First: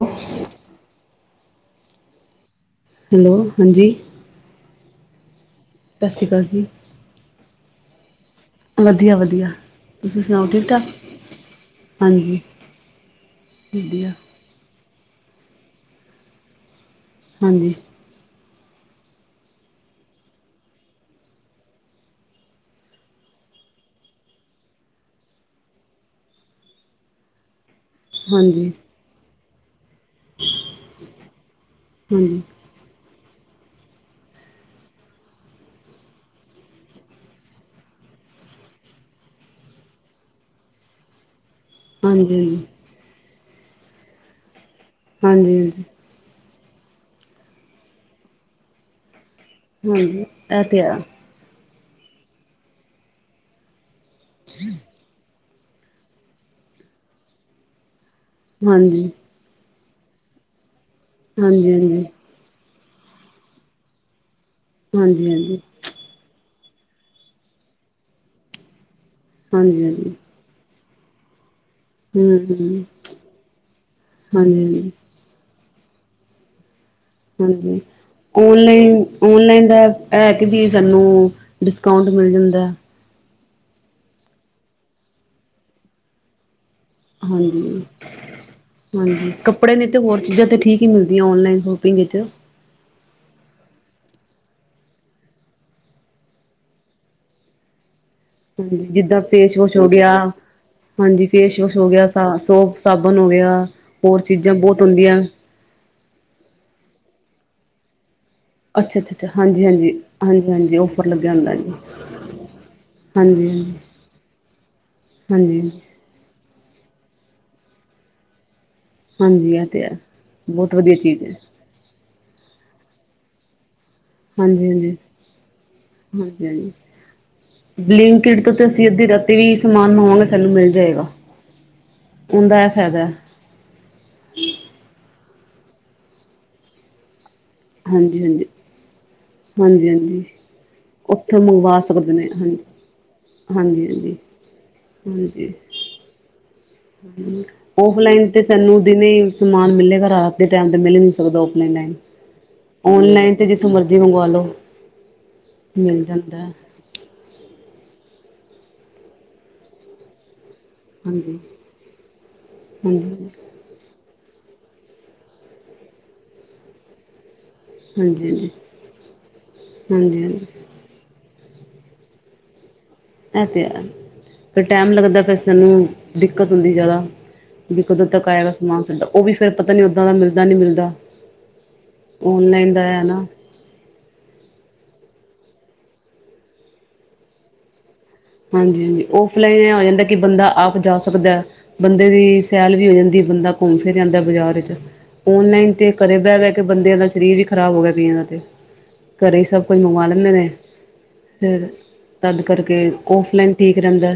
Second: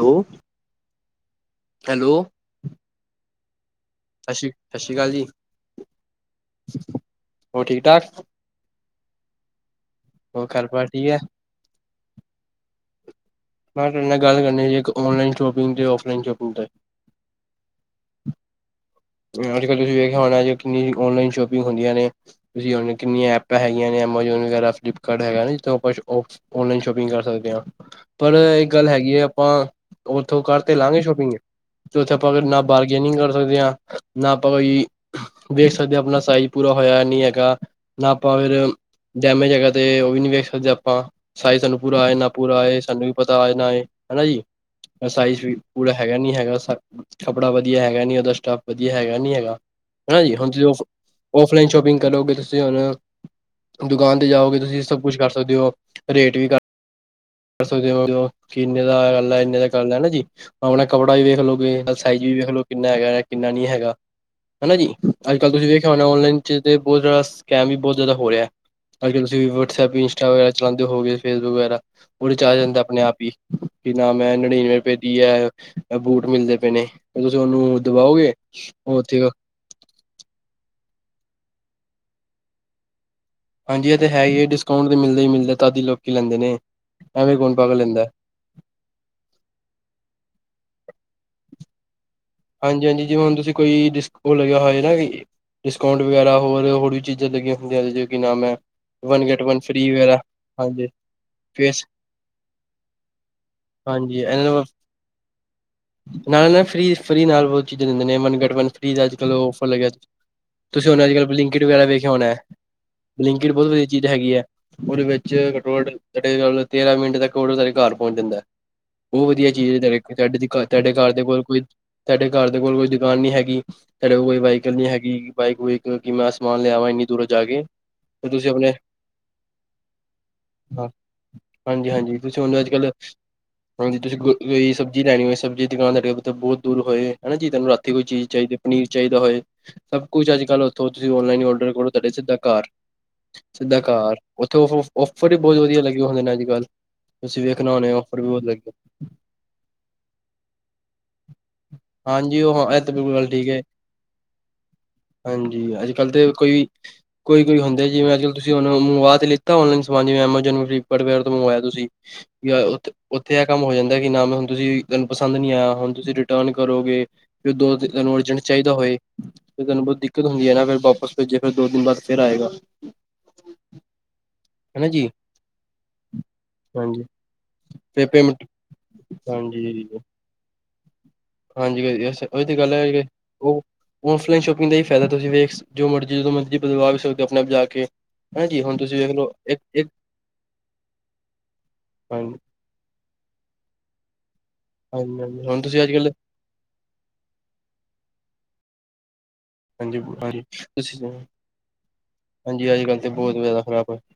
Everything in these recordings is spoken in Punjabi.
ਹੈਲੋ-ਹੈਲੋ। ਹੈਲੋ ਹਾਂਜੀ। ਸਸ਼ੀ, ਸਸ਼ੀ ਕਾਲ ਜੀ। ਸਸ਼ ਸ਼ੀ ਕਾਲ ਜੀ। ਹੋਰ ਠੀਕ ਠਾਕ? ਵਧੀਆ-ਵਧੀਆ, ਤੁਸੀਂ ਸੁਣਾਓ ਹੋਰ ਘਰ ਠੀਕ ਠਾਕ, ਬਾਰ ਹੈ ਹਾਂਜੀ। ਮੈਂ ਥੋਡੇ ਵਧੀਆ ਨਾਲ ਗੱਲ ਕਰਨੀ ਸੀ ਇਕ, ਔਨਲਾਈਨ ਸ਼ੋਪਿੰਗ ਤੇ ਔਫਲਾਈਨ ਸ਼ੋਪਿੰਗ ਤੇ। ਹਾਂਜੀ। ਅੱਜ ਕੱਲ ਤੁਸੀਂ ਵੇਖਿਆ ਹੋਣਾ, ਕਿੰਨੀ ਔਨਲਾਈਨ ਸ਼ੋਪਿੰਗ ਹੁੰਦੀਆਂ ਨੇ। ਤੁਸੀਂ ਹੁ ਕਿੰਨੀਆਂ ਐਪਾਂ ਹੈਗੀਆਂ ਨੇ, ਐਮਾਜੋਨ ਵਗੈਰਾ, ਫਲਿੱਪਕਾਰਟ ਹੈਗਾ ਜਿੱਥੋਂ ਆਪਾਂ ਔਨਲਾਈਨ ਸ਼ੋਪਿੰਗ ਕਰ ਸਕਦੇ ਹਾਂ। ਪਰ ਹਾਂਜੀ ਇਹ ਗੱਲ ਹੈਗੀ ਹੈ, ਆਪਾਂ ਉੱਥੋਂ ਘਰ ਤੇ ਲਾਾਂਗੇ ਸ਼ੋਪਿੰਗ ਤੇ ਉੱਥੇ ਆਪਾਂ ਅ ਹਾਂਜੀ ਨਾ ਬਾਰਗੇਨਿੰਗ ਕਰ ਸਕਦੇ ਹਾਂ, ਨਾ ਆਪਾਂ ਕੋਈ ਦੇੇਖ ਸਕਦੇ ਹ ਆਪਣਾ ਸਾਈਜ ਪੂਰਾ ਹੋਇਆ ਨਹੀਂ ਹੈਗਾ, ਨਾ ਆਪਾਂ ਫਿਰ ਡੈਮੇਜ ਹੈਗ੍ਹਾ ਤੇ ਉਹ ਵੀ ਨੀ ਵੇਖ ਸਕਦੇ ਆਪਾਂ, ਸਾਈਜ਼ ਸਾਨੂੰ ਪੂਰਾ ਆਏ ਨਾ ਹਾਂਜੀ ਪੂਰਾ ਹਾਂਜੀ ਆਏ, ਸਾਨੂੰ ਵੀ ਪਤਾ ਆਏ ਨਾ, ਇਹ ਹਨਾ ਜੀ ਸਾਈਜ਼ ਵੀ ਹਾਂਜੀ ਪੂਰਾ ਹੈਗਾ ਨੀ ਹੈਗਾ, ਕੱਪੜਾ ਵਧੀਆ ਹੈਗਾ ਨੀ, ਉਹਦਾ ਸਟਫ ਵਧੀਆ ਹੈਗਾ ਨੀ ਹੈਗਾ। ਹਨਾ ਹਾਂਜੀ ਜੀ, ਹੁਣ ਇਹ ਤੁਸੀਂ ਤੇ ਆ ੳਫਲਾਈਨ ਸ਼ੋਪਿੰਗ ਕਰੋਗੇ ਤੁਸੀਂ ਹੁਣ ਦੁਕਾਨ ਤੇ ਜਾਓਗੇ ਤੁਸੀਂ ਸਭ ਕੁਛ ਕਰ ਸਕਦੇ ਹੋ, ਰੇਟ ਵੀ ਕਰ ਕਰਦੇ ਕਿ ਇੰਨੇ ਦਾ ਹਾਂਜੀ ਹਾਂਜੀ ਕਰ ਲਾ, ਇਨੇ ਦਾ ਕਰਦੀ, ਹੈਨਾ ਜੀ, ਆਪਣਾ ਕੱਪੜਾ ਵੀ ਹਾਂਜੀ ਵੇਖਲੋਗੇ ਹਾਂਜੀ ਵੀ ਵੇਖ ਲੋ ਕਿੰਨਾ ਹੈਗਾ, ਕਿੰਨਾ ਨਹੀਂੀ ਹੈਗਾ, ਹਨਾ ਜੀ, ਅੱਜ ਕੱਲ੍ਹ ਹਾਂਜੀ ਤੁਸੀਂ ਵੇਖ ਔਨਲਾਈਨ 'ਚ ਬਹੁਤ ਜ਼ਿਆਦਾ ਸਕੈਮ ਵੀ ਬਹੁਤ ਜ਼ਿਆਦਾ ਹੋ ਰਿਹਾ, ਅੱਜ ਕਲ ਤੁਸੀਂ ਹਾਂਜੀ ਵਟਸਐਪ ਹਾਂਜੀ ਇੰਸਟਾਗ ਚਲਾਉਂਦੇ ਹੋ ਗਏ ਫੇਸਬੁੱਕ ਵਗੈਰਾ, ਉਹ ਹੂੰ ਵਿਚ ਆ ਹੂੰ ਜਾਂਦਾ ਹਾਂਜੀ ਆਪਣੇ ਆਪ ਹੀ, ਕਿ ਨਾ ਮੈਂ ਨੜਿਨਵੇਂ ਹਾਂਜੀ ਭੇਜ ਹੈ ਬੂਟ ਮਿਲਦੇ ਪਏ ਨੇ। ਤੁਸੀਂ ਹਾਂਜੀ, ਉਹਨੂੰ ਦਬਾਓਗੇ ਉਹ ਓਨਲਾਈਨ ਉੱਥੇ ਔਨਲਾਈਨ ਦਾ ਇਹ ਕਿ ਵੀ ਸਾਨੂੰ ਡਿਸਕਾਊਂਟ ਮਿਲ ਜਾਂਦਾ। ਹਾਂਜੀ ਇਹ ਤੇ ਹੈ ਹੀ ਹੈ ਡਿਸਕਾਊਂਟ ਮਿਲਦਾ ਹੀ ਮਿਲਦਾ, ਤਾਂਦੀ ਲੋਕੀ ਲੈਂਦੇ ਨੇ। ਐਵੇਂ ਕੌਣ ਪਾਗਲ ਹਾਂਜੀ। ਲੈਂਦਾ ਹਾਂਜੀ, ਕੱਪੜੇ ਨੀ ਤਾਂ ਹੋਰ ਚੀਜ਼ਾਂ ਤਾਂ ਠੀਕ ਹੀ ਮਿਲਦੀਆਂ, ਔਨਲਾਈਨ ਸ਼ੋਪਿੰਗ ਵਿੱਚ ਹਾਂਜੀ ਹਾਂਜੀ, ਜਿਵੇਂ ਹੁਣ ਤੁਸੀਂ ਕੋਈ ਡਿਸਕ ਉਹ ਲਗਿਆ ਹੋਇਆ ਨਾ ਡਿਸਕਾਊਂਟ ਵਗੈਰਾ, ਹੋਰ ਹੋਰ ਵੀ ਚੀਜ਼ਾਂ ਲੱਗੀਆਂ ਹੁੰਦੀਆਂ ਜੇ ਹਾਂਜੀ, ਜਿੱਦਾਂ ਫੇਸ ਵਾਸ਼ ਹੋ ਗਿਆ, ਹਾਂਜੀ ਫੇਸ ਵੋਸ਼ ਹੋ ਗਿਆ, ਸਾ ਸੋਪ ਸਾਬਣ ਹੋ ਗਿਆ, ਹੋਰ ਹਾਂਜੀ ਚੀਜ਼ਾਂ ਇਹਨਾਂ ਬਹੁਤ ਹੁੰਦੀਆਂ। ਨਾਲ ਨਾਲ ਫ੍ਰੀ -ਫ੍ਰਰੀ ਨਾਲ ਬਹੁਤ ਚੀਜ਼ਾਂ ਦਿੰਦੇ ਨੇ, ਮਨੱ' ਮਨਥਲੀ ਅੱਛਾ ਦਾ ਅੱਛਾ ਅੱਛਾ ਅੱਜਕਲ ਹਾਂਜੀ ਹਾਂਜੀ ਹਾਂਜੀ ਹਾਂਜੀ ਔਫਰ ਆਫਰ, ਲੱਗਿਆ ਹੁੰਦਾ ਬਿਲਿੰਕਿਟ ਜੀ ਵਗੈਰਾ ਵੇਖਿਆ ਹੋਣਾ ਹੈ ਹਾਂਜੀ ਬਲਿੰਕਿਟ ਬਹੁਤ ਵਧੀਆ ਚੀਜ਼ ਹੈਗੀ ਐ ਉਹਦੇ ਵਿੱਚ ਹਾਂਜੀ ਹਾਂਜੀ ਘੱਟੋ ਘੱਟ ਸਾਡੇ ਤੇਰਾਂ ਮਿੰਟ ਤੱਕ ਉਹ ਸਾਡੇ ਘਰ ਪਹੁੰਚ ਜਾਂਦਾ। ਉਹ ਵਧੀਆ ਹਾਂਜੀ ਇਹ ਚੀਜ਼ ਐ ਤੇ ਹੈ ਬਹੁਤ ਤੁਹਾਡੇ-ਤੁਹਾਡੇ-ਤੁਹਾਡੇ ਵਧੀਆ ਘਰ ਦੇ ਚੀਜ਼ ਹੈ ਕੋਲ ਕੋਈ ਸਾਡੇ ਘਰ ਦੇ ਕੋਲ ਕੋਈ ਦੁਕਾਨ ਨਹੀਂ ਹੈਗੀ। ਤੁਹਾਡੇ ਕੋਲ ਕੋਈ ਹਾਂਜੀ ਬਾਈਕਲ ਨੀ ਹਾਂਜੀ ਹੈਗੀ ਬਾਈਕ-ਬੁਈਕ ਕਿ ਮੈਂ ਹਾਂਜੀ ਸਮਾਨ ਹਾਂਜੀ ਲਿਆਵਾਂ ਇੰਨੀ ਦੂਰ ਜਾ ਕੇ ਫੇਰ ਤੁਸੀਂ ਆਪਣੇ ਤੇ ਵੀ ਸਮਾਨ ਮੰਗਵਾਗੇ ਸਾਨੂੰ ਮਿਲ ਜਾਏਗਾ। ਹਾਂਜੀ-ਹਾਂਜੀ ਤੁਸੀਂ ਉਹਦਾ ਹੁਣ ਇਹ ਅੱਜ-ਕੱਲ੍ਹ ਫਾਇਦਾ ਹੈ। ਹਾਂਜੀ ਤੁਸੀਂ ਗਈ ਸਬਜ਼ੀ ਲੈਣੀ ਹੋਵੇ ਸਬਜ਼ੀ ਦੀ ਦੁਕਾਨ ਤੁਹਾਡੇ ਬਹੁਤ ਦੂਰ ਹੋਏ। ਹਨਾ ਜੀ ਤੁਹਾਨੂੰ ਰਾਤੀ ਕੋਈ ਹਾਂਜੀ ਚੀਜ਼ ਹਾਂਜੀ ਚਾਹੀਦੀ ਪਨੀਰ ਚਾਹੀਦਾ ਹੋਏ, ਹਾਂਜੀ ਸਭ ਹਾਂਜੀ ਕੁਛ ਅੱਜ ਕੱਲ ਉੱਥੋਂ ਤੁਸੀਂ ਉੱਥੋਂ ਔਲਾਈਨ ਔਡਰ ਮੰਗਵਾ ਕਰੋ ਤੁਹਾਡੇ ਸਕਦੇ ਨੇ ਸਿੱਧਾ ਹਾਂਜੀ ਘਰ ਸਿੱਧਾ ਹਾਂਜੀ ਹਾਂਜੀ ਘਰ ਉੱਥੇ ਓਫਰ ਵੀ ਹਾਂਜੀ ਬਹੁਤ ਵਧੀਆ ਲੱਗੇ ਹੁੰਦੇ ਨੇ ਅੱਜ-ਕੱਲ੍ਹ ਔਫਲਾਈਨ ਤੇ ਸਾਨੂੰ ਦਿਨੇ ਹੀ ਸਮਾਨ ਮਿਲੇਗਾ ਰਾਤ ਦੇ ਟਾਈਮ ਤੇ ਮਿਲ ਹੀ ਨੀ ਸਕਦਾ ਔਫਲਾਈਨ ਟਾਈਮ ਹਾਂਜੀ ਉਹ ਹਾਂ ਇਹ ਤਾਂ ਬਿਲਕੁਲ ਗੱਲ ਔਨਲਾਈਨ ਤੇ ਠੀਕ ਐ, ਜਿੱਥੋਂ ਮਰਜ਼ੀ ਮੰਗਵਾ ਲਓ ਹਾਂਜੀ ਅੱਜ ਮਿਲ ਕੱਲ੍ਹ ਤਾਂ ਜਾਂਦਾ ਹੈ। ਕੋਈ ਕੋਈ-ਕੋਈ ਹੁੰਦਾ ਜਿਵੇਂ ਅੱਜ ਕੱਲ੍ਹ ਤੁਸੀਂ ਉਹਨੂੰ ਮੰਗਵਾ ਤੇ ਲਿੱਤਾ ਔਨਲਾਈਨ ਸਮਾਨ ਜਿਵੇਂ ਐਮਾਜੋਨ ਜੀ [unintelligible] ਤੋਂ ਹਾਂਜੀ ਮੰਗਵਾਇਆ ਤੁਸੀਂ ਹਾਂਜੀ ਹਾਂਜੀ ਉੱਥੇ ਕੰਮ ਹੋ ਜਾਂਦਾ ਕਿ ਨਾ ਹੁਣ ਤੁਸੀਂ ਤਾਨੂੰ ਪਸੰਦ ਨੀ ਆਇਆ ਹੁਣ ਤੁਸੀਂ ਰਿਟਰਨ ਕਰੋਗੇ। ਫੇਰ ਦੋ ਤਾਨੂੰ ਅਰਜੈਂਟ ਹਾਂਜੀ ਚਾਹੀਦਾ ਹੋਏ ਫੇਰ ਤੈਨੂੰ ਬਹੁਤ ਹਾਂਜੀ ਦਿੱਕਤ ਹਾਂਜੀ ਹੁੰਦੀ ਐ ਨਾ ਫਿਰ ਵਾਪਸ ਜੇ ਫਿਰ ਦੋ ਦਿਨ ਬਾਅਦ ਫੇਰ ਆਏਗਾ। ਇਹ ਤੇ ਹੈ ਫੇਰ ਹਨਾ ਟੈਮ ਜੀ ਲੱਗਦਾ ਫਿਰ ਸਾਨੂੰ ਦਿੱਕਤ ਹੁੰਦੀ ਹਾਂਜੀ ਜ਼ਿਆਦਾ ਵੀ ਕਦੋਂ ਫਿਰ ਤੱਕ ਪੇਮੈਂਟ ਆਏਗਾ ਸਮਾਨ ਸਾਡਾ ਉਹ ਵੀ ਫੇਰ ਪਤਾ ਨੀ ਹਾਂਜੀ ਓਦਾਂ ਦਾ ਮਿਲਦਾ ਨੀ ਮਿਲਦਾ। ਹਾਂਜੀ ਉਹੀ ਤੇ ਗੱਲ ਔਨਲਾਈਨ ਦਾ ਐ ਹੈ ਨਾ ਉਹ ਔਫਲਾਈਨ ਸ਼ੋਪਿੰਗ ਦਾ ਹੀ ਫਾਇਦਾ ਤੁਸੀਂ ਵੇਖ ਜੋ ਮਰਜ਼ੀ ਜਦੋਂ ਮਰਜ਼ੀ ਬਦਵਾ ਵੀ ਸਕਦੇ ਹੋ ਆਪਣੇ ਆਪ ਜਾ ਕੇ ਹਾਂਜੀ ਹੁਣ ਤੁਸੀਂ ਹਾਂਜੀ-ਹਾਂਜੀ ਵੇਖ ਲਓ ਇੱਕ ਔਫਲਾਈਨ ਇਹ ਆ ਇੱਕ ਜਾਂਦਾ ਕਿ ਬੰਦਾ ਆਪ ਜਾ ਸਕਦਾ ਬੰਦੇ ਹਾਂਜੀ ਦੀ ਸੈਲ ਵੀ ਹੋ ਜਾਂਦੀ ਬੰਦਾ ਘੁੰਮ ਫਿਰ ਆਦਾ ਬਜ਼ਾਰ 'ਚ ਹਾਂਜੀ ਹਾਂਜੀ ਹੁਣ ਔਨਲਾਈਨ ਤੁਸੀਂ ਤੇ ਅੱਜ ਕੱਲ ਘਰੇ ਬਹਿ-ਬਹਿ ਕੇ ਬੰਦਿਆਂ ਦਾ ਸਰੀਰ ਵੀ ਖ਼ਰਾਬ ਹੋ ਗਿਆ ਕਈਆ ਦਾ ਤੇ, ਘਰੇ ਸਭ ਕੋਈ ਹਾਂਜੀ ਮੰਗਵਾ ਲੈਂਦੇ ਹਾਂਜੀ ਨੇ, ਤੁਸੀਂ ਫਿਰ ਤਦ ਹਾਂਜੀ ਅੱਜ ਕਰਕੇ ਕੱਲ੍ਹ ਤਾਂ ਬਹੁਤ ਔਫਲਾਈਨ ਜ਼ਿਆਦਾ ਠੀਕ ਖ਼ਰਾਬ ਹੈ ਰਹਿੰਦਾ,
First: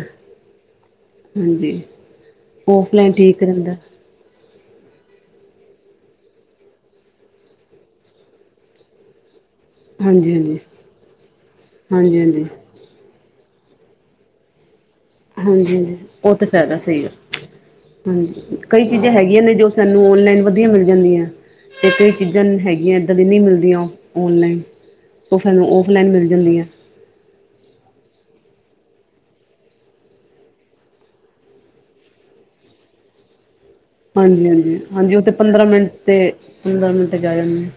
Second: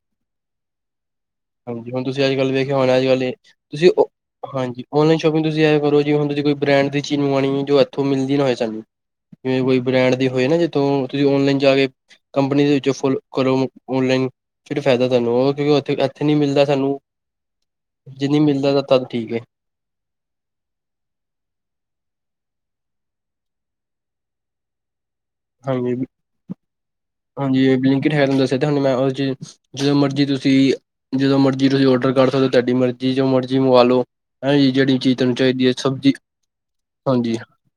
ਹਾਂਜੀ ਹੁਣ ਤੁਸੀਂ ਅੱਜ ਕੱਲ੍ਹ ਵੇਖਿਆ ਹੋਣਾ ਅੱਜ ਔਫਲਾਈਨ ਕੱਲ੍ਹ ਠੀਕ ਰਹਿੰਦਾ। [unintelligible] ਹਾਂਜੀ ਔਨਲਾਈਨ ਸ਼ੋਪਿੰਗ ਤੁਸੀਂ ਇਹ ਕਰੋ ਜੀ ਹੁਨ ਤੁਸੀ ਕੋਈ ਬ੍ਰੈਂਡ ਦੀ ਚੀਜ਼ ਮੰਗਵਾਣੀ ਐ, ਜੋ ਇੱਥੋਂ ਮਿਲਦੀ ਨਾ ਹੋਏ ਸਾਨੂੰ ਜਿਵੇਂ ਕੋਈ ਬ੍ਰੈੰਡ ਦੇ ਹਾਂਜੀ ਹੋਏ ਨਾ ਹਾਂਜੀ ਜਿੱਥੋਂ ਤੁਸੀਂ ਔਨਲਾਈਨ ਜਾ ਕੇ ਹਾਂਜੀ ਹਾਂਜੀ ਕੰਪਨੀ ਦੇ ਵਿੱਚ ਫੁਲ ਕਰੋ ਔਨਲਾਈਨ ਫਿਰ ਫਾਇਦਾ ਤੁਹਾਨੂੰ, ਉਹ ਕਿਉਂਕਿ ਹਾਂਜੀ ਹਾਂਜੀ ਉੱਥੇ ਇੱਥੇ ਉਹ ਨਹੀਂ ਤਾਂ ਮਿਲਦਾ ਫਾਇਦਾ ਸਾਨੂੰ ਸਹੀ ਆ ਜੇ ਨਹੀਂ ਹਾਂਜੀ ਮਿਲਦਾ ਤਾਂ ਕਈ ਤਦ ਚੀਜ਼ਾਂ ਠੀਕ ਐ। ਹੈਗੀਆਂ ਨੇ ਜੋ ਸਾਨੂੰ ਔਨਲਾਈਨ ਵਧੀਆ ਮਿਲ ਜਾਂਦੀਆਂ। ਕਿਸੇ ਵੀ ਚੀਜ਼ਾਂ ਹੈਗੀਆਂ ਏਦਾਂ ਦੀ ਨਹੀਂ ਮਿਲਦੀਆਂ ਔਨਲਾਈਨ ਉਹ ਸਾਨੂੰ ਹਾਂਜੀ ਔਫਲਾਈਨ ਮਿਲ ਜਾਂਦੀ ਏ ਹਾਂਜੀ ਬਿੰਲਕਿਟ ਹੈ ਨਾ ਦੱਸਿਆ ਤੇ ਹ ਮੈਂ ਚ ਜਦੋਂ ਮਰਜ਼ੀ ਤੁਸੀਂ, ਜਦੋਂ ਮਰਜ਼ੀ ਤੁਸੀਂ ਔਡਰ ਕਰ ਸਕਦੇ ਔ ਤੁਹਾਡੀ ਮਰਜ਼ੀ ਜੋ ਮਰਜ਼ੀ ਮੰਵਾ ਲਓ। ਹਾਂਜੀ ਜਿਹੜੀ ਹਾਂਜੀ-ਹਾਂਜੀ-ਹਾਂਜੀ ਚੀਜ਼ ਉਹ ਤੇ ਤੁਹਾਨੂੰ ਪੰਦਰਾਂ ਚਾਹੀਦੀ ਹੈ ਮਿੰਟ ਸਬਜ਼ੀ ਤੇ ਪੰਦਰਾਂ ਮਿੰਟ ਚ ਆ ਹਾਂਜੀ ਜਾਂਦੀ ਏ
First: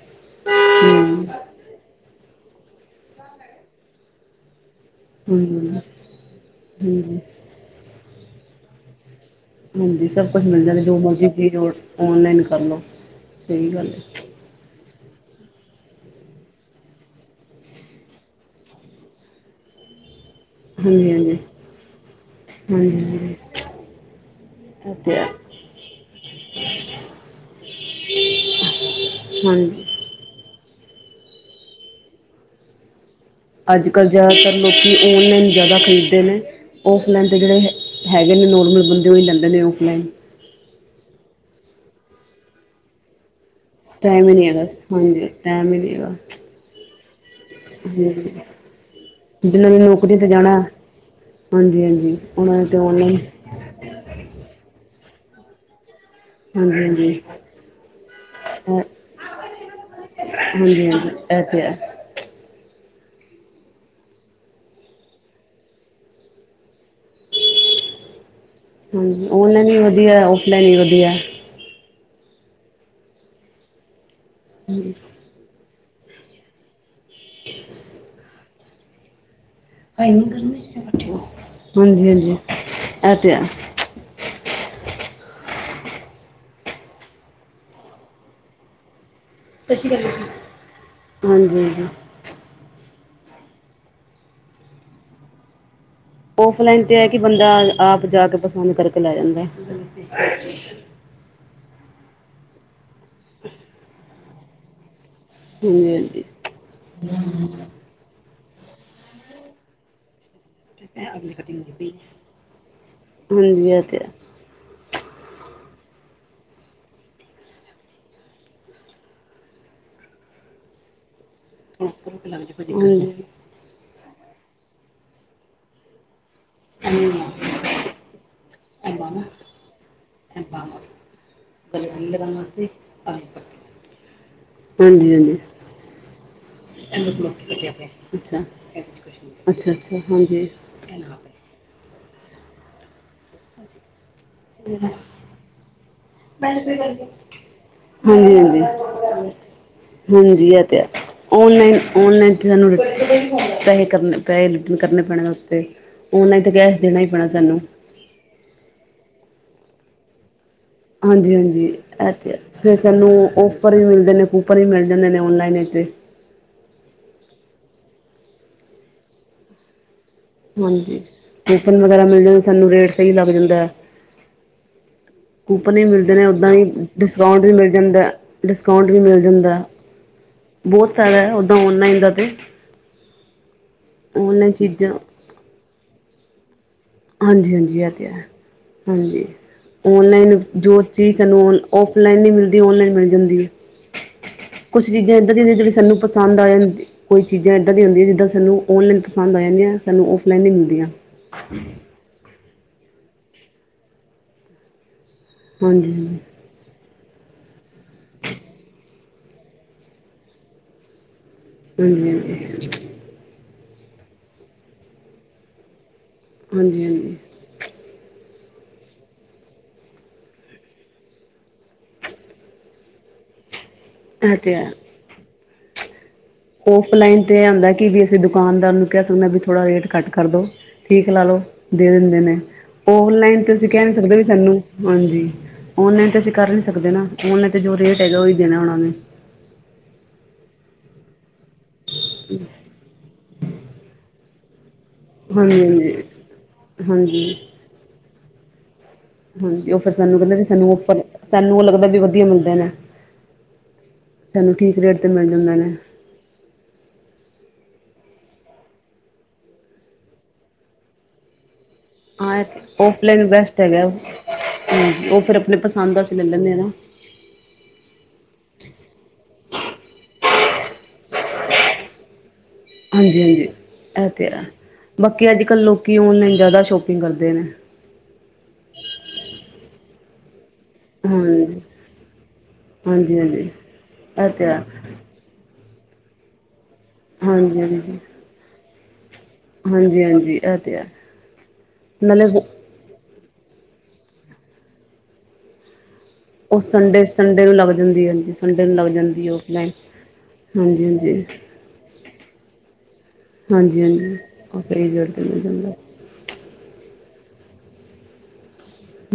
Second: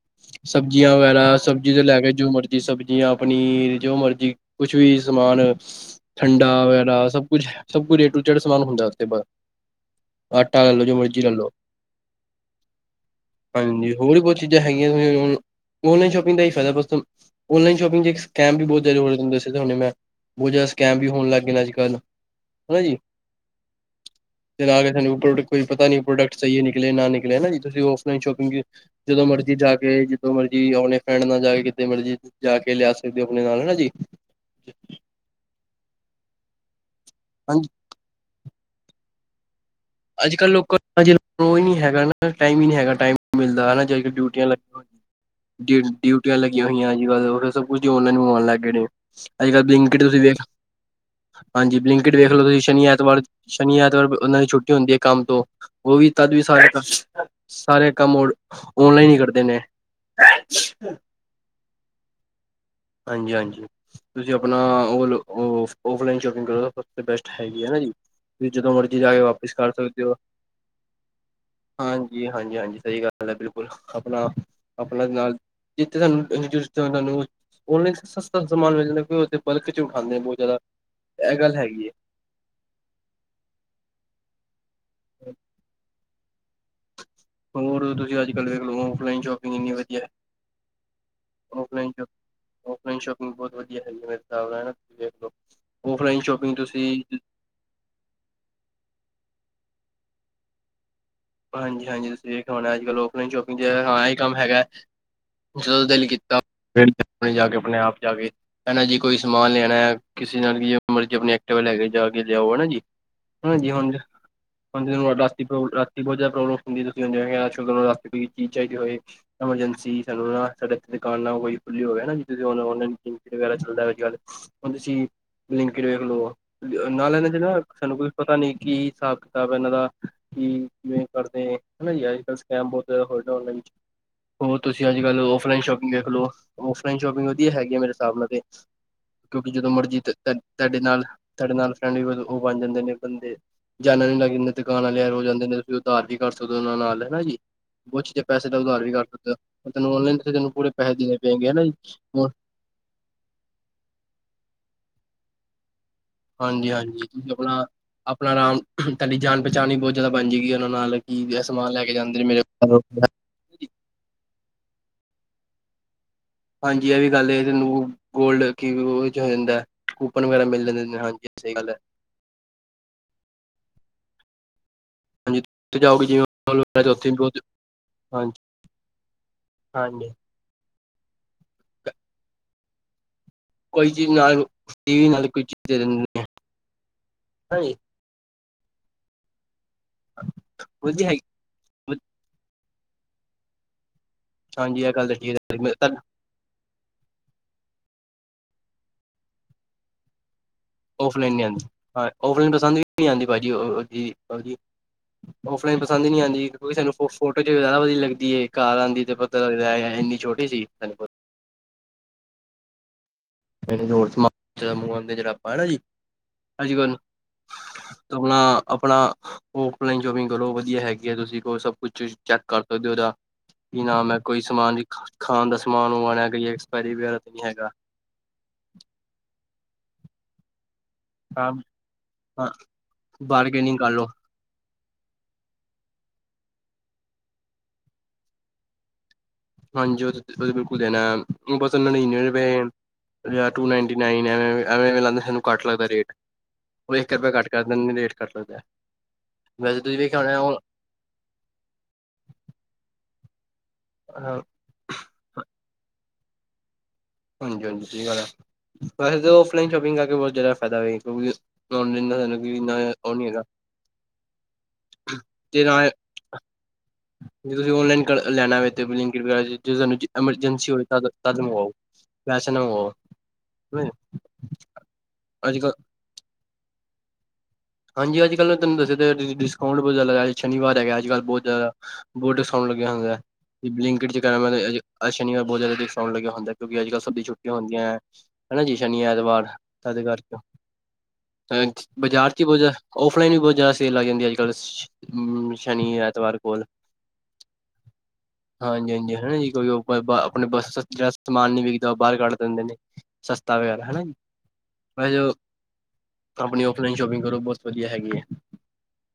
ਸਬਜ਼ੀਆਂ ਵਾਲਾ ਸਬ ਜਿਹਦੇ ਲੈ ਕੇ ਜੋ ਮਰਜੀ ਸਬਜ਼ੀਆਂ ਪਨੀਰ ਜੋ ਮਰਜੀ ਕੁਛ ਵੀ ਸਮਾਨ ਹਾਂਜੀ ਠੰਡਾ ਵਗੈਰਾ ਹਾਂਜੀ ਸਭ ਕੁਛ ਐ ਸਭ ਕੁਝ ਏ ਟੂ ਜੈਡ ਸਮਾਨ ਹੁੰਦਾ ਉੱਥੇ ਹਾਜੀ ਸਭ ਕੁਛ ਆਟਾ ਮਿਲ ਲੈ ਜਾਂਦਾ, ਲੋ ਜੋ ਲੈ ਮਰਜ਼ੀ ਲੋ ਚੀਜ਼ ਔਨਲਾਈਨ ਕਰ ਲਓ, ਸਹੀ ਗੱਲ ਹਾਂਜੀ ਐ। ਹੋਰ ਵੀ ਬਹੁਤ ਚੀਜ਼ਾਂ ਹੈਗੀਆ ਵੀ ਉਨਾ ਨੂੰ, ਔਨਲਾਈਨ ਸ਼ੋਪਿੰਗ ਦਾ ਹੀ ਫਾਇਦਾ ਬਸ ਤਾਨੂੰ- ਔਨਲਾਈਨ ਸ਼ੋਪਿੰਗ ਇੱਕ ਸਕੈਮ ਵੀ ਬਹੁਤ ਜ਼ਿਆਦੇ ਹੋ ਜਾਦੇ ਸੀਗੇ ਤੇ ਮੈਂ ਬਹੁਤ ਜਿਆਦਾ ਸਕੈਮ ਵੀ ਹਾਂਜੀ ਹੋਨ ਹਾਂਜੀ ਲੱਗ ਗਏ ਨੇ ਅੱਜ- ਕੱਲ, ਹੈਨਾ ਜੀ ਹਾਂਜੀ ਹਾਂਜੀ ਤੇ ਆ ਇਹ ਤੁਹਾਨੂੰ ਹੈ ਪ੍ਰੋਡਕਟ ਕੋਈ ਪਤਾ ਨੀ ਪ੍ਰੋਡਕਟ ਸਹੀ ਨਿਕਲੇ ਆ ਨਾ ਨਿਕਲੇ, ਹੈਨਾ ਜੀ ਤੁਸੀਂ ਔਫਲਾਈਨ ਸ਼ੋਪਿੰਗ ਜਦੋਂ ਮਰਜ਼ੀ ਜਾ ਹਾਂਜੀ ਕੇ ਜਦੋ ਮਰਜੀ ਅਪਨੇ ਫਰੈਂਡ ਨਾਲ ਜਾ ਕੇ ਕਿਤੇ ਮਰਜ਼ੀ, ਜਾ ਕੇ ਲਿਆ ਸਕਦੇ ਹੋ ਆਪਣੇ ਨਾਲ ਹੈਨਾ ਅੱਜ ਜੀ ਕੱਲ੍ਹ ਜ਼ਿਆਦਾਤਰ ਲੋਕੀ ਔਨਲਾਈਨ ਜ਼ਿਆਦਾ ਖਰੀਦਦੇ ਨੇ, ਔਫਲਾਈਨ ਦੇ ਜਿਹੜੇ ਹੈ ਹਾਂਜੀ ਹੈਗੇ ਨੇ ਨੋਰਮਲ ਬੰਦੇ, ੳਹੀ ਲੈਂਦੇ ਨੇ ਔਫਲਾੲਨ ਅੱਜ -ਕੱਲ੍ਹ ਲੋਕਾਂ ਦਾ ਨੀ ਹੈਗਾ ਟਾਈਮ ਹੀ ਨੀ ਹੈਗਾ ਟਾਈਮ ਮਿਲਦਾ ਹੇਨਾ ਟਾਈਮ ਹੀ ਡਿਊਟੀਆਂ ਨਹੀਂ ਹੈਗਾ ਲੱਗੀਆਂ ਹੋਆਂ, ਹਾਂਜੀ ਟਾਈਮ ਹੀ ਨਹੀਂ ਹੈਗਾ। ਡਿਊਟੀਆਂ ਲੱਗੀਆਂ ਹੋਈਆਂ ਅੱਜ- ਕੱਲ ਸਭ ਕੁਝ ਹਾਂਜੀ ਉਨਲਾਈਨ ਮੰਗਵਾਉਣ ਲੱਗ ਗਏ ਨੇ, ਅੱਜ- ਕਲ ਜਿਹਨਾਂ ਨੇ ਬਿਲੰਕਿਟ ਨੌਕਰੀ ਤੁਸੀਂ ਤੇ ਵੇਖ ਜਾਣਾ ਹਾਂਜੀ ਬਲਿੰਕਿਟ ਵੇਖ ਲੋ ਉਹਨਾਂ ਤੁਸੀਂ ਨੇ ਤੇ ਸ਼ਨੀ ਔਨਲਾਈਨ ਐਤਵਾਰ, ਸ਼ਨੀ ਐਤਵਾਰ ਉਹਨਾਂ ਦੀ ਛੁੱਟੀ ਹੁੰਦੀ ਹੈ ਕੰਮ ਤੋਂ ਉਹ ਵੀ ਤਦ ਵੀ ਸਾਰੇ, ਹਾਂਜੀ ਹਾਂਜੀ ਸਾਰੇ ਕੰਮ ਹੁਨ, ਅ ਔਨਲਾਈਨ ਹੀ ਕਰਦੇ ਨੇ ਹਾਂਜੀ -ਹਾਂਜੀ, ਇਹ ਤੇ ਹੈ ਹਾਂਜੀ- ਹਾਂਜੀ ਤੁਸੀਂ ਆਪਣਾ, ਓ ੳਫਲਾਈਨ ਸ਼ੋਪਿੰਗ ਕਰੋ ਸਭ ਤੋਂ ਬੈਸਟ ਹੈਗੀ ਹੈਨਾ ਜੀ ਤੁਸੀਂ ਜਦੋਂ ਮਰਜ਼ੀ ਜਾਯੋ ਹਾਂਜੀ ਆਪਾ ਔਨਲਾਈਨ ਵੀ ਵਧੀਆ, ਔਫਲਾਈਨ ਹੀ ਵਧੀਆ ਹਾਂਜੀ- ਹਾਂਜੀ- ਹਾਂਜੀ ਸਹੀ ਗੱਲ ਹੈ, ਬਿਲਕੁਲ, ਅਪਨਾ, ਹਾਂਜੀ ਅਪਨਾ ਨਾਲ ਜਿੱਥੇ [unintelligible] ਲਾਈਨ ਸਸਤਾ ਸਮਾਨ ਮਿਲ ਜਾਂ ਹਾਂਜੀ ਗੱਲ ਹੈਗੀ -ਹਾਂਜੀ ਇਹ ਤੇ ਹੈ ਹ [inaudible] ਹੋਰ, ਤੁਸੀਂ ਅੱਜ- ਕੱਲ ਵੇਖ ਲੋ, ਔਫਲਾਈਨ ਸ਼ੋਪ ਹਾਂਜੀ ਔਫਲਾਈਨ ਹਾਂ ਸ਼ੋਪ ਔਫਲਾਈਨ ਸ਼ੋਪਿੰਗ ਬਹੁਤ ਵਧੀਆ ਹੈਗੀ ਮੇਰੇ ਹਿਸਾਬ ਨਾਲ ਨਾ, ਤੁਸੀਂ ਵੇਖ ਲੋ ੳਫਲਾਈਨ ਤੇ ਹੈ ਕਿ ਬੰਦਾ, ਆਪ ਜਾ ਕੇ ਪਸੰਦ ਕਰਕੇ ਲੈ ਜਾਂਦਾ ਹਾਂਜੀ- ਹਾਂਜੀ ਤੁਸੀਂ ਵੇਖਿਆ ਹੋਨਾ, ਅੱਜ- ਕੱਲ੍ਹ ਓਫਲਾਈਨ ਸ਼ੋਪਿੰਗ ਹਾਂ ਇਹ ਕੰਮ ਹੈਗਾ ਹੈ ਜਦੋਂ ਦਿਲ ਹਾਂਜੀ ਕੀਤਾ, ਫਿਰ ਆਪ ਜਾ ਕੇ ਆਪਣੇ ਆਪ ਜਾ ਕੇ ਏਨਾ ਜੀ, ਕੋਈ ਸਮਾਨ ਲੈਨਾ ਏ ਕਿਸੇ ਨਾਲ ਵੀ ਜ ਮਰਜ਼ੀ ਆਪਨੀ ਐਕਟਿਵਾ ਲੈ ਕੇ ਜਾ ਕੇ ਲਿਆਓ ਹੇਨਾ ਜੀ ਹਾਂਜੀ ਇਹ ਤੇ ਹੈ ਪੰਜ ਦਿਨ, ਰਾਤੀ [unintelligible] ਬੋਤ ਜ਼ਾਦਾ ਪ੍ਰੋਬਲਮ ਹੁੰਦੀ, [unintelligible] ਕੋਈ ਚੀਜ਼ ਚਾਈਦੀ ਹੋਏ, ਐਮਰਜੈਂਸੀ ਸਾਨੂੰ ਨਾ ਸਾਡੇ ਦੁਕਾਨਾਂ ਕੋਈ ਖੁੱਲੀ ਹੋਵੇ ਨਾ, ਜਿਦਾਂ ਨਾ ਹਾਂਜੀ ਔਨਲਾਈਨ ਹਾਂਜੀ ਵਗੈਰਾ ਚੱਲਦਾ, ਅੱਜ-ਕਲ੍ਹ ਹੁਣ ਤੁਸੀਂ, ਬਿਲਿਕਿਟ ਵੇਖ ਲੋ। ਨਾਲ, ਏਨਾਂ 'ਚ ਨਾ, ਸਾਨੂੰ ਕੁਛ ਪਤਾ ਨੀ ਕੀ ਹਿਸਾਬ ਕਿਤਾਬ ਐ ਏਨਾਂ ਦਾ, ਕੀ ਜਿਵੇਂ ਕਰਦੇ, ਹਨਾ ਜੀ। ਅੱਜ-ਕੱਲ ਸਕੈਮ ਬੋਤ ਜਾਦਾ। ਹੋਰ ਤੁਸੀਂ, ਅੱਜ-ਕੱਲ੍ਹ ਹਾਂਜੀ ਔਫਲਾਈਨ ਸ਼ੋਪਿੰਗ ਵੇਖ ਲੋ। ਔਫਲਾਈਨ ਸ਼ੋਪਿੰਗ ਵਧੀਆ ਹੈਗੀ ਆ। ਮੇਰੇ ਸਾੱਬ ਨਾਲ, ਅੱਛਾ ਤੇ ਕਿਉਂਕਿ ਜਦੋਂ ਅੱਛਾ ਅੱਛਾ ਮਰਜ਼ੀ ਤ ਤ ਹਾਂਜੀ ਤਾੱਡੇ ਨਾਲ ਤਾਡੇ ਨਾਲ ਫਰੈਂਡ ਵੀ ਔ ਬਣ ਜਾਂਦੇ ਨੇ ਬੰਦੇ, ਜਾਨਣ ਨੀ ਲੱਗ ਜਾਂਦੇ, ਦੁਕਾਨ ਆਲੇ ਐ ਰੋਜ ਜਾਂਦੇ ਨੇ, ਤੁਸੀਂ ਉਧਾਰ ਦੀ ਕਰ ਸਕਦੇ ਔਨਾਂ ਨਾਲ, ਹਨਾ ਜੀ। ਕੁਛ ਚੀਜ਼ਾਂ ਹਾਂਜੀ ਪੈਸੇ ਦਾ ਹਾਂਜੀ ਉਧਾਰ ਵੀ ਕਰ ਸਕਦੇ ਹਾਂਜੀ ਔ, ਤੈਨੂੰ ਔਨਲਾਈਨ, ਹਾਂਜੀ ਤੈਨੂੰ ਪੂਰੇ ਪੈੇਹੇ ਦੇਣੇ ਪੈਣਗੇ। ਹਨਾ ਜੀ। [unintelligible] [unintelligible] [unintelligible] ਪੈਹੇ ਕਰਨੇ ਪੈਣੇ, ਉੱਤੇ। ਔਨਲਾਈਨ ਤੇ ਹਾਂਜੀ ਕੈਸ਼ ਦੇਣਾ ਈ ਹਾਂਜੀ ਪੈਣਾ, ਤੁਸੀਂ ਸਾਨੂੰ। ਆਪਣਾ ਆਪਣਾ ਰਾਮ, ਤਾੱਡੀ ਜਾਣ-ਪਹਿਚਾਣ ਵੀ ਬਹੁ ਜਗਾ ਬਣ ਜੇਗੀ ਉੱਨਾਂ ਨਾਲ ਕੀ, ਹਾਂਜੀ ਹਾਂਜੀ ਸਮਾਨ ਲੈ ਕੇ ਜਾਂਦੇ ਨੇ, ਮੇਰੇ ਕੋਲੋ। ਕੂਪਰ ਵੀ ਮਿਲਦੇ ਨੇ, ਕੂਪਰ ਵੀ ਮਿਲ ਜਾਂਦੇ ਨੇ, ਔਨਲਾਈਨ 'ਚ ਤੇ। ਹਾਂਜੀ, ਐ ਵੀ ਗੱਲ ਏ, ਤੈਨੂੰ ਗੋਲਡ ਕੀ ਔ, ਹੋ ਜਾਂਦਾ। ਕੂਪਨ ਵਗੈਰਾ ਮਿਲ ਜਾਂਦੇ ਨੇ, ਹਾਂਜੀ ਸਈ ਗੱਲ ਐ। ਕੂਪਨ ਵਗੈਰਾ ਮਿਲ ਜਾਂਦੇ, ਸਾਨੂੰ ਰੇਟ ਸਈ ਲੱਗ ਜਾਂਦਾ ਐ। ਹਾਂਜੀ ਕੂਪਨ ਵੀ ਜਾਓਗੇ ਮਿਲਦੇ ਨੇ, ਓਦਾਂ ਈ ਜਿਵੇਂ ਹਾਂਜੀ ਡਿਸਕਾਊਂਟ ਵੀ ਮਿਲ ਜਾਂਦਾ ਐ, ਡਿਸਕਾਊਟ ਵੀ ਮਿਲ ਜਾਂਦਾ ਐ। ਹਾਂਜੀ। ਬੋਤ ਫੈਦਾ ਐ, ਔਦਾਂ ਔਨਲਾਈਨ ਦਾ ਤੇ। ਕੋਈ ਚੀਜ਼ ਨਾਲ, ਔਨਲਾਈਨ ਚੀਜ਼ਾਂ ਟੀਵੀ ਨਾਲ, ਕੋਈ ਚੀਜ਼ ਦੇ ਦੇਂਦੇ ਨੇ। ਹਾਂਜੀ-ਹਾਂਜੀ, ਐ, ਤੇ ਹੈ ਹਾਂਜੀ, ਔਨਲਾਈਨ ਜੋ ਵਧੀਆ ਚੀਜ਼ ਸਾਨੂੰ ਔਨ ਹੈਗੀ ਔਫਲਾਈਨ ਨੀ ਮਿਲਦੀ, ਔਨਲਾਈਨ ਮਿਲ ਜਾਂਦੀ ਏ, ਹਾਂਜੀ ਕੁੱਛ ਇਹ ਗੱਲ ਤਾਂ ਚੀਜ਼ਾਂ ਏਦਾਂ ਠੀਕ ਦੀਆਂ ਜੜੀ ਹੈ ਸਾਨੂੰ ਪਸੰਦ ਆ ਜਾਂਦੀ। ਕੋਈ ਚੀਜ਼ਾ ਏਦਾਂ ਦੀ ਹੁੰਦੀਆਂ, ਜਿੱਦਾਂ ਸਾਨੂੰ ਔਨਲਾਈਨ ਪਸੰਦ ਆ ਜਾਂਦੀਆਂ, ਸਾਨੂੰ ਔਫਲਾਈਨ ਨੀ ਮਿਲਦੀਆਂ। ਔਫਲਾਈਨ ਨਈ ਆਂਦੀ। ਹਾਂ ਔਫਲਾਈਨ ਪਸੰਦ ਵੀ ਨੀ, ਆਂਦੀ ਭਾਜੀ ਔ ਔਦੀ। ਔਫਲਾਈਨ ਹਾਂਜੀ ਪਸੰਦ ਈ ਨੀ, ਆਂਦੀ। ਕਿਉਂਕਿ ਸਾਨੂੰ ਫੋ ਫੋਟੋ ਚ ਜ਼ਾਦਾ ਵਧੀ ਲੱਗਦੀ ਏ। ਘਾਰ ਆਂਦੀ ਤੇ ਪਤਾ ਲੱਗਦਾ ਐ, ਆਏ-ਹਾਏ ਇੰਨੀ ਛੋਟੀ ਸੀ। ਸਾਨੂੰ ਪਤਾ। ਹਾਂਜੀ-ਹਾਂਜੀ। [inaudible] ਹਾਂਜੀ ਹਾਂਜੀ ਅਪਣਾ-ਅਪਣਾ। ਔਫਲਾਈਨ ਸ਼ੋਪਿੰਗ ਕਰੋ ਵਧੀਆ ਹੈਗੀ ਐ। ਤੁਸੀਂ ਕੋ ਸਭ ਕੁਛ ਚੈੱਕ ਕਰ ਸਕਦੇ ਹੋ, ਉੱਦਾ। ਕੀ ਨਾਮ ਐ, ਇਹ ਕੋਈ ਤੇ ਹੈ ਸਮਾਨ ਖ ਖਾਣ ਦਾ ਸਮਾਨ ਮਗੰਵਾਨਾ ਐ। ਔਫਲਾਈਨ ਤੇ ਐ ਹੁੰਦਾ ਕਿ ਵੀ ਅਸੀਂ ਦੁਕਾਨਦਾਰ ਨੂੰ ਕੈ ਸਕਦੇ ਨਾ, ਵੀ ਥੋੜਾ ਰੇਟ ਕੱਟ ਕਰਦੋ। ਠੀਕ ਲਾ ਲੋ, ਹਾਂ ਦੇ ਦਿੰਦੇ ਨੇ, ਔਨਲਾਈਨ, ਤੇ ਤੁਸੀਂ ਬਾਰਗੇਨਿੰਗ ਕੈ ਕਰ ਨੀ ਲਓ ਸਕਦੇ ਵੀ ਸਾਨੂੰ। ਹਾਂਜੀ, ਔਨਲਾਈਨ, ਤੇ ਅਸੀਂ ਕਰ ਨੀ ਸਕਦੇ ਨਾ। ਔਨਲਾਈਨ ਤੇ ਜੋ ਰੇਟ ਹੈਗਾ, ਔਹੀ ਦੇਣਾ ਔੱਨਾਂ ਨੇ। ਹਾਂਜੀ, ਔ ਔ, ਤੇ ਬਿਲਕੁਲ ਦੇਣਾ ਹੁਣ ਬਸ [unintelligible] ਯਾ ਟੂ-ਨਾਈੰਟੀ-ਨਾਈਨ ਘਵੇ-ਐਵੇ ਲਾਂਦੇ। ਸਾਨੂੰ ਹਾਂਜੀ ਕੱਟ ਲੱਗਦਾ, ਰੇਟ ਹਾਂਜੀ ਔ ਇੱਕ ਰੁਪਇਆ ਹਾਂਜੀ ਕੱਟ ਜਦਨ ਵੀ ਰੇਟ ਕਟੱ ਸਕਦਾ ਐ। ਹਾਂਜੀ, ਔ ਫੇਰ ਸਾਨੂੰ ਕੈਂਦੇ ਵੀ ਸਾਨੂੰ ਔਫਰ ਏ। ਸਾਨੂੰ ਔ ਲੱਗਦਾ ਵੀ ਵਧੀਆ ਮਿਲਦੇ ਨੇ। ਹਾਂ, ਸਾਨੂੰ ਠੀਕ ਰੇਟ ਤੇ ਮਿਲ ਜਾਂਦੇ ਨੇ। ਹਾਂਜੀ-ਹਾਂਜੀ, ਸਈ ਗਲ ਐ। ਵੈਸੇ ਤਾਂ ਔਫਲਾਈਨ ਸ਼ੋਪਿੰਗ ਕਰਕੇ ਬੋਤ ਜਾ਼ਦਾ ਫੈਦਾ ਵੇ, ਕਿਉਂਕਿ ਔਨਲਾਈਨ ਦਾ ਹਾਂ, ਸਾਨੂੰ ਐ ਕਿ ਤੇ ਇੰਨਾ ਉਹ ਔਫਲਾਈਨ ਨੀ ਬੈਸਟ ਹੈਗਾ। ਹਾਂ, ਔ ਫੇਰ ਅਪਣੇ ਜੇ ਨਾ ਪਸੰਦ ਦਾ ਅਸੀਂ ਲਲ ਲੈਂਨੇ ਅ ਨਾ। ਜੇ ਤੁਸੀਂ ਔਨਲਾਈਨ ਲੈਣਾ ਵੇ, ਤੇ ਬਿਲਿਂਕੀਟ ਵਗੈਰਾ ਜੇ ਤੁਆਨੂੰ ਐਮਰਜੈਂਸੀ ਹੋਵੇ, ਤਦ ਮਗੰਵਾਓ। ਹਾਂਜੀ-ਹਾਂਜੀ, ਐ, ਤੇ ਹੈ। ਬਾਕੀ ਅੱਜ ਅੱਜ-ਕੱਲ੍ਹ ਕੱਲ ਲੋਕੀ ਕਿ, ਔਨਲਾਈਨ ਜ਼ਾਦਾ ਸ਼ੋਪਿੰਗ ਕਰਦੇ ਨੇ। ਹਾਂਜੀ, ਅੱਜ-ਕੱਲ੍ਹ ਤੁਹਾਨੂੰ ਦੱਸਯਾ ਤੇ ਹੈ। ਡਿਸਕਾਊਂਟ ਬੋਤ ਜ਼ਾਦਾ ਲਗਾਯਾ ਸ਼ਨੀਵਾਰ ਹੈਗਾ। ਅੱਜ-ਕੱਲ੍ਹ ਬੋਤ ਹਾਂਜੀ ਜ਼ਾਦਾ ਬੋਤ ਡਿਸਕਾੳਨਟ ਲੱਗਿਆ ਹੁੰਦਾ ਹੈ। ਹਾਂਜੀ ਹਾਂਜੀ ਅਤੇ ਬਲਿੰਕਟ ਇਹ ਤੇ ਹੈ [unintelligible] ਅਜ ਸ਼ਨੀਵਾਰ ਬੋਤ ਜ਼ਾਦਾ ਡਿਸਕਾੳਨਟ ਲੱਗੇਆ ਹੁੰਦਾ ਏ, ਕਿਉਂਕਿ ਅੱਜ-ਕੱਲ੍ਹ ਸਭ ਦੀ ਛੁੱਟੀਆਂ ਹਾਂਜੀ ਹੁੰਦੀਆਂ ਐ, ਹਾਂਜੀ ਹੈਨਾ ਜੀ ਸ਼ਨੀ-ਐਤਵਾਰ। ਹਾਂਜੀ ਸਾਡੇ ਘਰ ਚ ਹਾਂਜੀ ਇਹ ਤੇ ਹੈ ਨਾਲੇ ਬਾਜ਼ਾਰ ਚ ਬਹੁਤ ਔਫਲਾਈਨ ਵੀ ਬਹੁਤ ਜ਼ਿਆਦਾ ਸੇਲ ਲਾਈ ਹੁੰਦੀ ਅੱਜ ਕੱਲ ਸ਼ਨੀ ਐਤਵਾਰ ਉਹ ਸੰਡੇ ਸੰਡੇ ਨੂੰ ਲੱਗ ਜਾਂਦੀ ਹੈ, ਹਾਂਜੀ ਸੰਡੇ ਨੂੰ ਲੱਗ ਹਾਂਜੀ ਹਾਂਜੀ ਜਾਂਦੀ ਹੈ ਹੈਨਾ ਜੀ ਕੋਈ ਔਫਲਾਈਨ ਆਪਣੇ ਹਾਂਜੀ ਹਾਂਜੀ ਸਮਾਨ ਨੀ ਵਿਕ ਯਾ ਬਾਹਰ ਕੱਢ ਦਿੰਦੇ ਨੇ ਸਸਤਾ ਹਾਂਜੀ ਵਗੈਰਾ ਹਾਂਜੀ ਉਹ ਸਹੀ ਹੈਨਾ ਰੇਟ 'ਤੇ ਜੋ ਮਿਲ ਜਾਂਦਾ ਆਪਣੀ ਔਫਲਾਈਨ ਸ਼ੋਪਿੰਗ ਕਰੋ ਬਹੁਤ ਵਧੀਆ ਹੈਗੀ ਹੈ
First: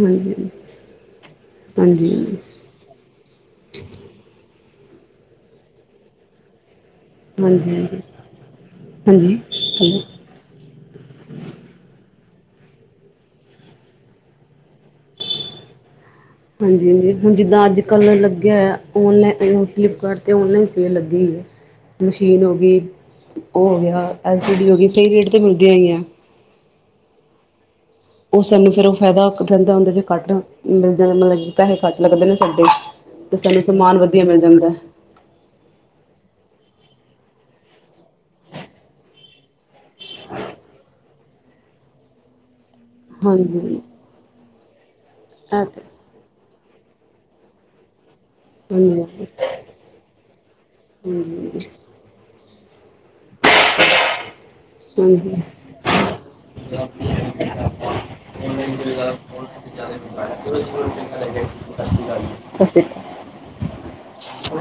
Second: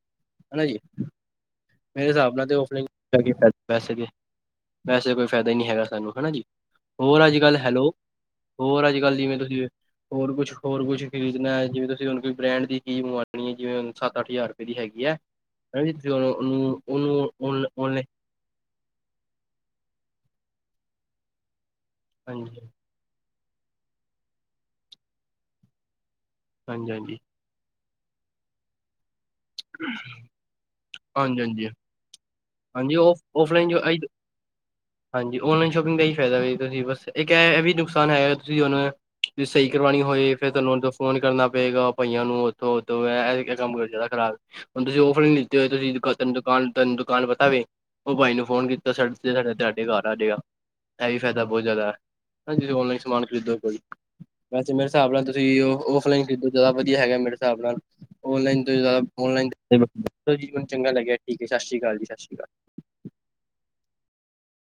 ਹਾਂਜੀ ਜੀ ਮੇਰੇ ਹਾਂਜੀ ਹਿਸਾਬ ਹਾਂਜੀ ਨਾਲ ਤੇ ਔਫਲਾਈਨ ਵੈਸੇ ਤੇ, ਵੈਸੇ ਕੋਈ ਫਾਇਦਾ ਹੀ ਨੀ ਹੈਗਾ ਸਾਨੂੰ ਹੈਨਾ ਜੀ ਹੋਰ ਅੱਜ ਕੱਲ੍ਹ ਹਾਂਜੀ ਹੈਲੋ, ਹਾਂਜੀ ਹੋਰ ਅੱਜ ਕੱਲ੍ਹ ਹਾਂਜੀ ਜਿਵੇਂ ਤੁਸੀਂ ਹੈਲੋ ਹੋਰ ਕੁਛ ਹੋਰ ਕੁਛ ਖਰੀਦਣਾ, ਜਿਵੇਂ ਤੁਸੀਂ ਹੁਣ ਕੋਈ ਬ੍ਰੈਂਡ ਦੀ ਕੀ ਮੰਗਵਾਣੀ ਹੈ ਜਿਵੇਂ ਸੱਤ ਅੱਠ ਹਜ਼ਾਰ ਰੁਪਏ ਦੀ ਹੈਗੀ ਚੀਜ਼ ਹੈ, ਹੰਜੀ ਤੁਸੀ ਔ ਨੂੰ ਹਾਂਜੀ ਹਾਂਜੀ ਹੁਣ ਜਿੱਦਾਂ ਅੱਜ ਕੱਲ੍ਹ ਲੱਗਿਆ ਹੋਯਾ ਔਨਲਾਈਨ ਫਲਿੱਪਕਾਰਟ 'ਤੇ ਔਨਲਾਈਨ ਸੇਲ ਲੱਗੀ ਹੈ, ਮਸ਼ੀਨ ਹੋ ਹਾਂਜੀ ਗਈ ਉਹ ਹੋ ਗਿਆ, ਐਲ ਸੀ ਡੀ ਹੋ ਗਈ, ਸਹੀ ਰੇਟ ਤੇ ਮਿਲਦੀਆਂ ਹੈਗੀਆ। ਹਾਂਜੀ, ਹਾਂਜੀ। ਉਹ ਸਾਨੂੰ ਫੇਰ ਉਹ ਫਾਇਦਾ ਹੁੰਦਾ, ਕੱਟ ਮਿਲ ਹਾਂਜੀ ਮਤਲਬ ਹਾਂਜੀ ਪੈਸੇ ਕੱਟ ਲੱਗਦੇ ਨੇ ਸਾਡੇ ਹਾਂਜੀ ਔਫ ਤੇ ਸਾਨੂੰ ਔਫਲਾਈਨ ਜੋ ਸਮਾਨ ਅੱਜ ਵਧੀਆ ਮਿਲ ਜਾਂਦਾ। ਹਾਂਜੀ ਔਨਲਾਈਨ ਸ਼ੋਪਿੰਗ ਦਾ ਹੀ ਫਾਇਦਾ ਵੀ ਜ ਤੁਸੀਂ ਬਸ, ਇੱਕ ਇਹ ਵੀ ਨੁਕਸਾਨ ਹੈਗਾ ਤੁਸੀਂ ਉਹਨੂੰ ਤੁਸੀਂ ਸਹੀ ਕਰਵਾਉਣੀ ਹੋਏ, ਫੇਰ ਤੁਹਾਨੂੰ ਫੋਨ ਕਰਨਾ ਪਏਗਾ ਪਾਈਆਂ ਨੂੰ ਹਾਂਜੀ ਕੰਮ ਇਹ ਕਰਦਾ ਖਰਾਬ, ਹੁਣ ਤੁਸੀਂ ਔਫ ਲਾਈਨ ਲਿੱਤੀ ਹੋਏ ਤਾਂ ਤੁਸੀਂ ਤੈਨੂੰ ਦੁਕਾਨ ਤੈਨੂੰ ਦੁਕਾਨ ਪਤਾ ਵੇ, ਉਹ ਬਾਈ ਨੂੰ ਫੋਨ ਕੀਤਾ ਹਾਂਜੀ ਹਾਂਜੀ ਸਾਡੇ ਘਰ ਆ ਜਾਏਗਾ, ਇਹ ਵੀ ਫ਼ਾਇਦਾ ਬਹੁਤ ਹਾਂਜੀ ਜ਼ਿਆਦਾ, ਤੁਸੀਂ ਔਨਲਾਈਨ ਸਮਾਨ ਖਰੀਦੋ ਕੋਈ ਵੈਸੇ ਮੇਰੇ ਹਿਸਾਬ ਨਾਲ ਹਾਂਜੀ ਤੁਸੀਂ ਔਫਲਾਈਨ ਖਰੀਦੋ, ਜ਼ਿਆਦਾ ਵਧੀਆ ਹੈਗਾ ਮੇਰੇ ਹਿਸਾਬ ਨਾਲ, ਆਨਲਾਈਨ ਤੁਸੀਂ ਜਿਆਦਾ ਸਤਿ ਸ਼੍ਰੀ ਠੀਕ ਅਕਾਲ, ਹੈ ਸ਼੍ਰੀ ਸਤਿ ਅਕਾਲ ਜੀ ਅਕਾਲ ਸ਼੍ਰੀ ਅਕਾਲ।